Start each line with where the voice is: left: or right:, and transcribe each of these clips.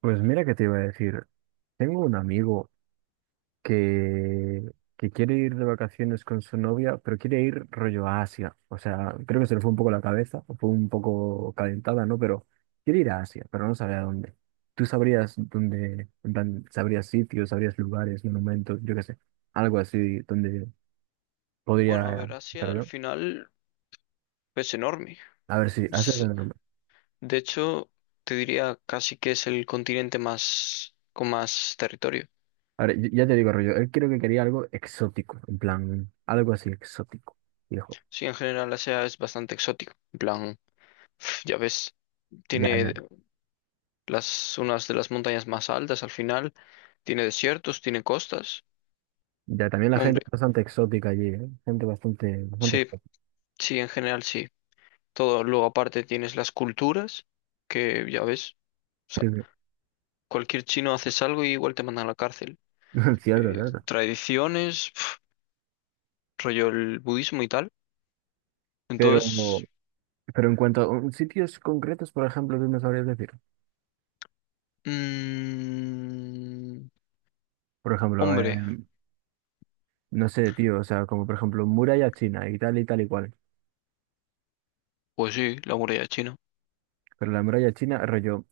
right: Pues mira que te iba a decir, tengo un amigo que, que quiere ir de vacaciones con su novia, pero quiere ir rollo a Asia. O sea, creo que se le fue un poco la cabeza, o fue un poco calentada, ¿no? Pero quiere ir a Asia, pero no sabe a dónde. Tú sabrías dónde, en plan, sabrías sitios, sabrías lugares, monumentos, yo qué sé, algo así donde
left: Bueno, a
right: podría
left: ver, Asia
right: estar
left: al
right: yo.
left: final es enorme.
right: A ver si, Asia es
left: Es-
right: donde no.
left: De hecho, te diría casi que es el continente más con más territorio.
right: A ver, ya te digo, rollo, él creo que quería algo exótico, en plan, algo así exótico, viejo.
left: Sí, en general Asia es bastante exótico. En plan, pf, ya ves, tiene
right: Ya,
left: las unas de las montañas más altas al final, tiene desiertos, tiene costas.
right: ya, también la gente
left: Hombre,
right: es bastante exótica allí, ¿eh? Gente bastante, bastante
left: sí,
right: exótica.
left: sí, en general sí. Todo, luego aparte tienes las culturas, que ya ves, o sea,
right: Sí, sí.
left: cualquier chino haces algo y igual te mandan a la cárcel.
right: Cierto, cierto.
left: Tradiciones, rollo el budismo y tal.
right: Pero,
left: Entonces,
right: pero en cuanto a sitios concretos, por ejemplo, ¿tú me sabrías decir?
left: mm,
right: Por ejemplo,
left: hombre,
right: no sé, tío, o sea, como por ejemplo muralla china y tal y tal y cual.
left: pues sí, la muralla china.
right: Pero la muralla china, rollo,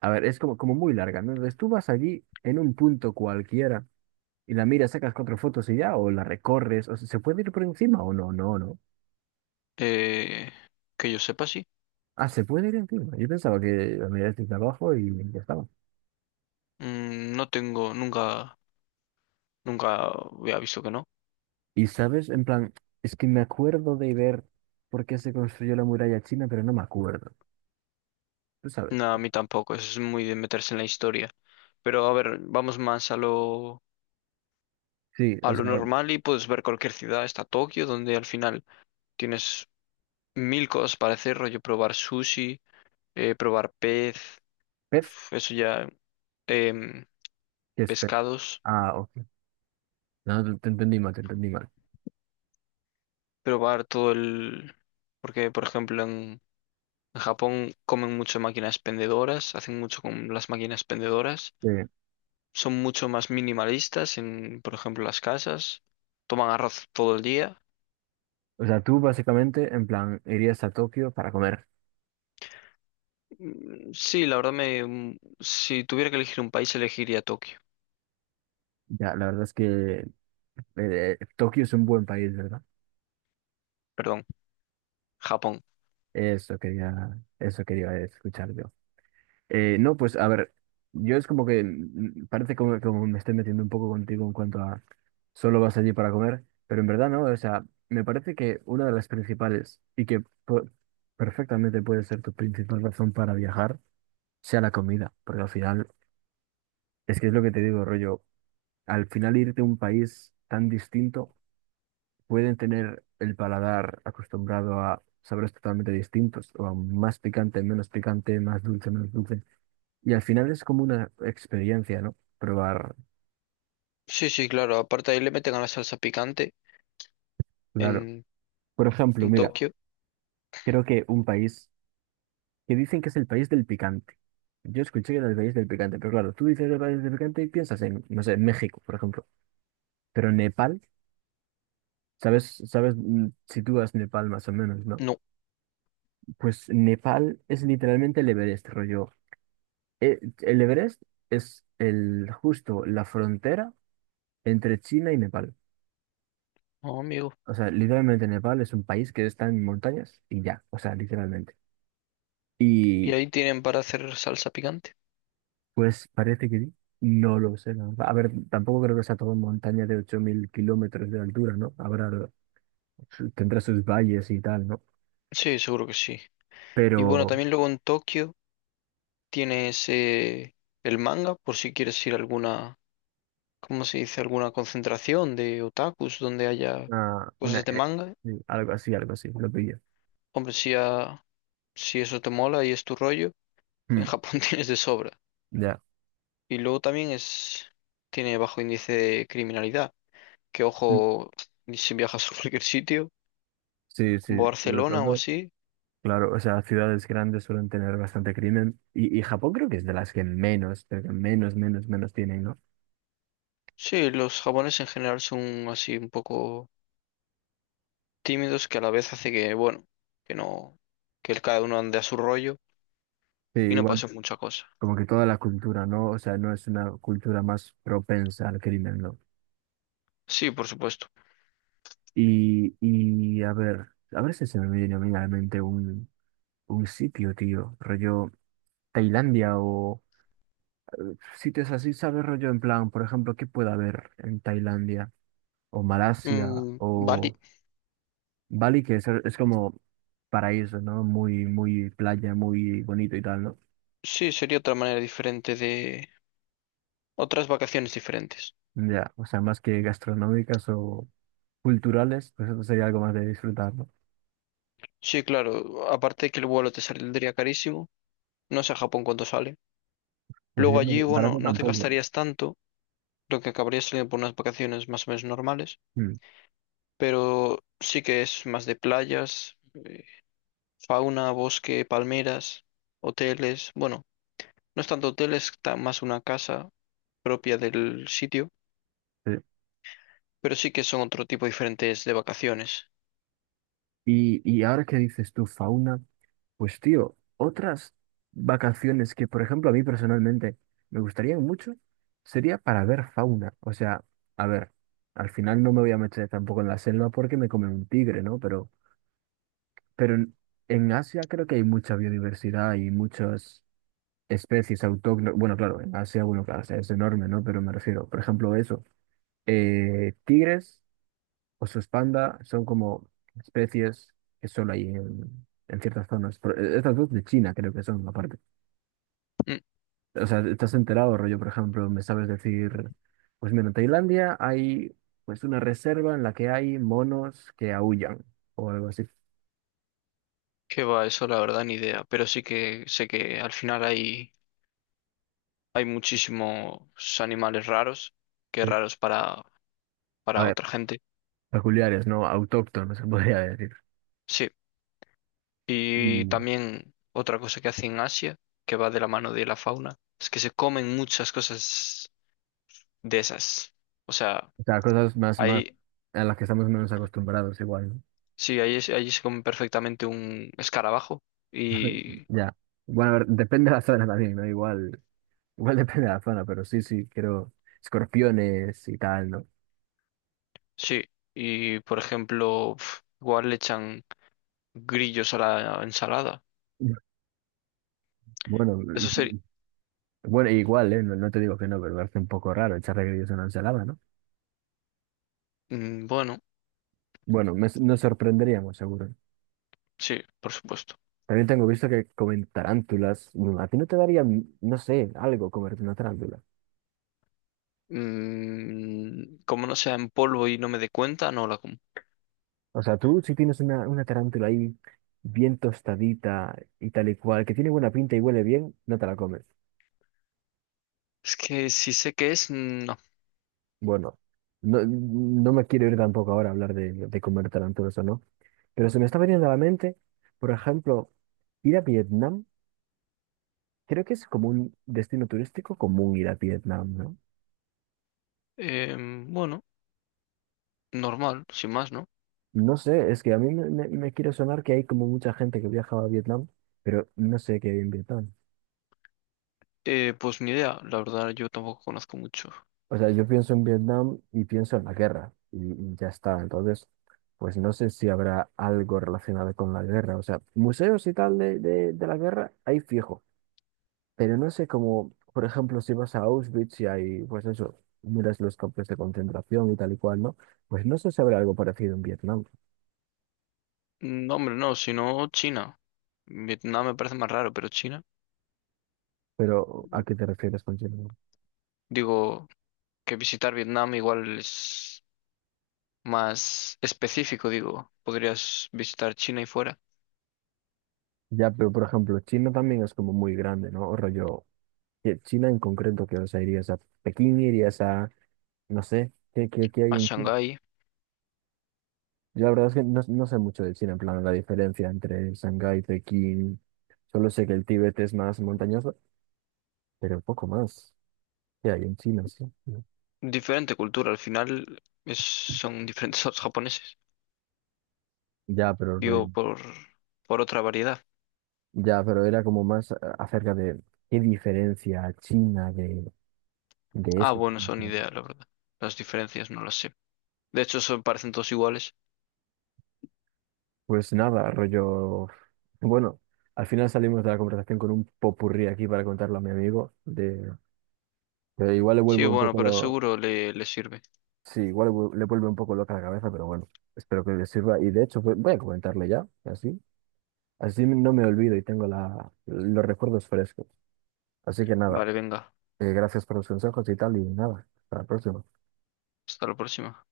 right: a ver, es como, como muy larga, ¿no? Entonces tú vas allí en un punto cualquiera y la miras, sacas cuatro fotos y ya, o la recorres, o sea, ¿se puede ir por encima o no? No, no.
left: Eh, que yo sepa, sí.
right: Ah, se puede ir encima. Yo pensaba que la miras desde abajo y ya estaba.
left: Mm, no tengo, nunca había visto que no.
right: Y sabes, en plan, es que me acuerdo de ver por qué se construyó la muralla china, pero no me acuerdo. Tú sabes.
left: No, a mí tampoco, eso es muy de meterse en la historia. Pero a ver, vamos más a
right: Sí,
left: a
right: o
left: lo
right: sea,
left: normal y puedes ver cualquier ciudad, está Tokio, donde al final tienes mil cosas para hacer, rollo probar sushi, probar pez,
right: Pez,
left: eso ya. em,
right: ¿qué es Pez?
left: Pescados.
right: Ah, ok. No, te entendí mal, te entendí mal.
left: Probar todo el... Porque, por ejemplo, en Japón comen mucho máquinas pendedoras, hacen mucho con las máquinas pendedoras,
right: Eh,
left: son mucho más minimalistas en, por ejemplo, las casas, toman arroz todo el día.
right: o sea, tú básicamente, en plan, irías a Tokio para comer.
left: Sí, la verdad me... si tuviera que elegir un país, elegiría Tokio,
right: Ya, la verdad es que Tokio es un buen país, ¿verdad?
left: perdón, Japón.
right: Eso quería escuchar yo. No, pues a ver, yo es como que parece como, como me estoy metiendo un poco contigo en cuanto a solo vas allí para comer, pero en verdad no, o sea, me parece que una de las principales y que perfectamente puede ser tu principal razón para viajar sea la comida, porque al final, es que es lo que te digo, rollo, al final irte a un país tan distinto, pueden tener el paladar acostumbrado a sabores totalmente distintos, o a más picante, menos picante, más dulce, menos dulce. Y al final es como una experiencia, ¿no? Probar,
left: Sí, sí, claro, aparte ahí le meten a la salsa picante
right: claro.
left: en,
right: Por ejemplo,
left: en
right: mira,
left: Tokio.
right: creo que un país que dicen que es el país del picante. Yo escuché que era el país del picante, pero claro, tú dices el país del picante y piensas en, no sé, México, por ejemplo. Pero Nepal, ¿sabes, sabes, sitúas Nepal más o menos, ¿no?
left: No,
right: Pues Nepal es literalmente el Everest, rollo. El Everest es el, justo la frontera entre China y Nepal.
left: no, amigo.
right: O sea, literalmente Nepal es un país que está en montañas y ya, o sea, literalmente.
left: ¿Y
right: Y
left: ahí tienen para hacer salsa picante?
right: pues parece que sí. No lo sé, la verdad. A ver, tampoco creo que sea todo montaña de 8000 kilómetros de altura, ¿no? Habrá, tendrá sus valles y tal, ¿no?
left: Sí, seguro que sí. Y bueno,
right: Pero
left: también luego en Tokio... tienes el manga por si quieres ir a alguna, ¿cómo se dice? Alguna concentración de otakus donde haya
right: ah, una,
left: cosas de manga.
right: sí, algo así, lo pillo.
left: Hombre, si, si eso te mola y es tu rollo, en
right: Mm,
left: Japón tienes de sobra.
right: ya.
left: Y luego también es, tiene bajo índice de criminalidad. Que
right: Mm.
left: ojo, si viajas a cualquier sitio,
right: Sí, sí,
left: como
right: sobre
left: Barcelona o
right: todo,
left: así.
right: claro, o sea, ciudades grandes suelen tener bastante crimen y Japón creo que es de las que menos, pero que menos, menos, menos tienen, ¿no?
left: Sí, los japoneses en general son así un poco tímidos que a la vez hace que, bueno, que no, que cada uno ande a su rollo
right: Sí,
left: y no
right: igual,
left: pase mucha cosa.
right: como que toda la cultura, ¿no? O sea, no es una cultura más propensa al crimen, ¿no?
left: Sí, por supuesto.
right: Y a ver si se me viene a mí a la mente un sitio, tío, rollo Tailandia o sitios así, ¿sabes? Rollo en plan, por ejemplo, ¿qué puede haber en Tailandia o Malasia
left: Mm, vale.
right: o Bali, que es como paraíso, ¿no? Muy, muy playa, muy bonito y tal, ¿no?
left: Sí, sería otra manera diferente de... Otras vacaciones diferentes.
right: Ya, o sea, más que gastronómicas o culturales, pues eso sería algo más de disfrutar, ¿no?
left: Sí, claro. Aparte de que el vuelo te saldría carísimo. No sé a Japón cuánto sale.
right: Pues
left: Luego
right: yo
left: allí, bueno,
right: barato
left: no te
right: tampoco,
left: gastarías tanto, lo que acabaría saliendo por unas vacaciones más o menos normales.
right: ¿no? Mm,
left: Pero sí que es más de playas, fauna, bosque, palmeras, hoteles. Bueno, no es tanto hoteles, más una casa propia del sitio.
right: sí.
left: Pero sí que son otro tipo diferentes de vacaciones.
right: Y ahora que dices tú, fauna. Pues tío, otras vacaciones que, por ejemplo, a mí personalmente me gustarían mucho sería para ver fauna. O sea, a ver, al final no me voy a meter tampoco en la selva porque me come un tigre, ¿no? Pero en Asia creo que hay mucha biodiversidad y muchas especies autóctonas. Bueno, claro, en Asia, bueno, claro, o sea, es enorme, ¿no? Pero me refiero, por ejemplo, eso. Tigres, osos panda, son como especies que solo hay en ciertas zonas. Pero, estas dos de China creo que son, aparte.
left: Mm.
right: O sea, estás enterado, rollo, por ejemplo, me sabes decir, pues mira, en Tailandia hay pues una reserva en la que hay monos que aúllan o algo así.
left: Qué va, eso la verdad ni idea, pero sí que sé que al final hay muchísimos animales raros, que
right: Sí.
left: raros
right: A
left: para
right: ver,
left: otra gente.
right: peculiares, ¿no? Autóctonos, se podría decir.
left: Sí, y
right: Mm.
left: también otra cosa que hace en Asia, que va de la mano de la fauna, es que se comen muchas cosas de esas. O sea,
right: O sea, cosas más, más
left: ahí,
right: a las que estamos menos acostumbrados igual, ¿no?
left: sí, ahí se come perfectamente un escarabajo y
right: Ya. Bueno, a ver, depende de la zona también, ¿no? Igual, igual depende de la zona, pero sí, sí, quiero escorpiones y tal, ¿no?
left: sí, y por ejemplo, pf, igual le echan grillos a la ensalada.
right: Bueno,
left: Eso sería,
right: bueno, igual, ¿eh? No, no te digo que no, pero me parece un poco raro echarle grillos a una ensalada, ¿no?
left: bueno.
right: Bueno, nos sorprenderíamos, seguro.
left: Sí, por supuesto.
right: También tengo visto que comen tarántulas. Mm, a ti no te daría, no sé, algo comerte una tarántula.
left: Mm, como no sea en polvo y no me dé cuenta, no la como.
right: O sea, tú si tienes una tarántula ahí bien tostadita y tal y cual, que tiene buena pinta y huele bien, no te la comes.
left: Es que si sé qué es, mm, no.
right: Bueno, no, no me quiero ir tampoco ahora a hablar de comer tarántulas o no, pero se me está veniendo a la mente, por ejemplo, ir a Vietnam. Creo que es como un destino turístico común ir a Vietnam, ¿no?
left: Bueno, normal, sin más, ¿no?
right: No sé, es que a mí me quiere sonar que hay como mucha gente que viajaba a Vietnam, pero no sé qué hay en Vietnam.
left: Pues ni idea, la verdad yo tampoco conozco mucho.
right: O sea, yo pienso en Vietnam y pienso en la guerra y ya está. Entonces, pues no sé si habrá algo relacionado con la guerra. O sea, museos y tal de la guerra hay fijo, pero no sé cómo, por ejemplo, si vas a Auschwitz y hay, pues eso, miras los campos de concentración y tal y cual, ¿no? Pues no sé si habrá algo parecido en Vietnam,
left: No, hombre, no, sino China. Vietnam me parece más raro, pero China.
right: pero ¿a qué te refieres con Chile?
left: Digo, que visitar Vietnam igual es más específico, digo. Podrías visitar China y fuera,
right: Ya, pero por ejemplo, China también es como muy grande, ¿no? O rollo, que China en concreto, que, o sea, irías a Pekín, irías a, no sé, ¿qué, qué, qué hay
left: a
right: en China?
left: Shanghái.
right: Yo la verdad es que no, no sé mucho de China, en plan, la diferencia entre Shanghái, Pekín, solo sé que el Tíbet es más montañoso, pero poco más. ¿Qué hay en China? Sí. No.
left: Diferente cultura, al final son diferentes a los japoneses.
right: Ya, pero
left: Digo,
right: rollo,
left: por otra variedad.
right: ya, pero era como más acerca de qué diferencia China de
left: Ah,
right: eso.
left: bueno, son ideas, la verdad. Las diferencias no las sé. De hecho, son, parecen todos iguales.
right: Pues nada, rollo. Bueno, al final salimos de la conversación con un popurrí aquí para contarlo a mi amigo. De... que igual le
left: Sí,
right: vuelve un
left: bueno,
right: poco
left: pero
right: lo.
left: seguro le sirve.
right: Sí, igual le le vuelve un poco loca la cabeza, pero bueno, espero que le sirva. Y de hecho, voy a comentarle ya, así. Así no me olvido y tengo la... los recuerdos frescos. Así que nada,
left: Vale, venga.
right: gracias por los consejos y tal, y nada, hasta la próxima.
left: Hasta la próxima.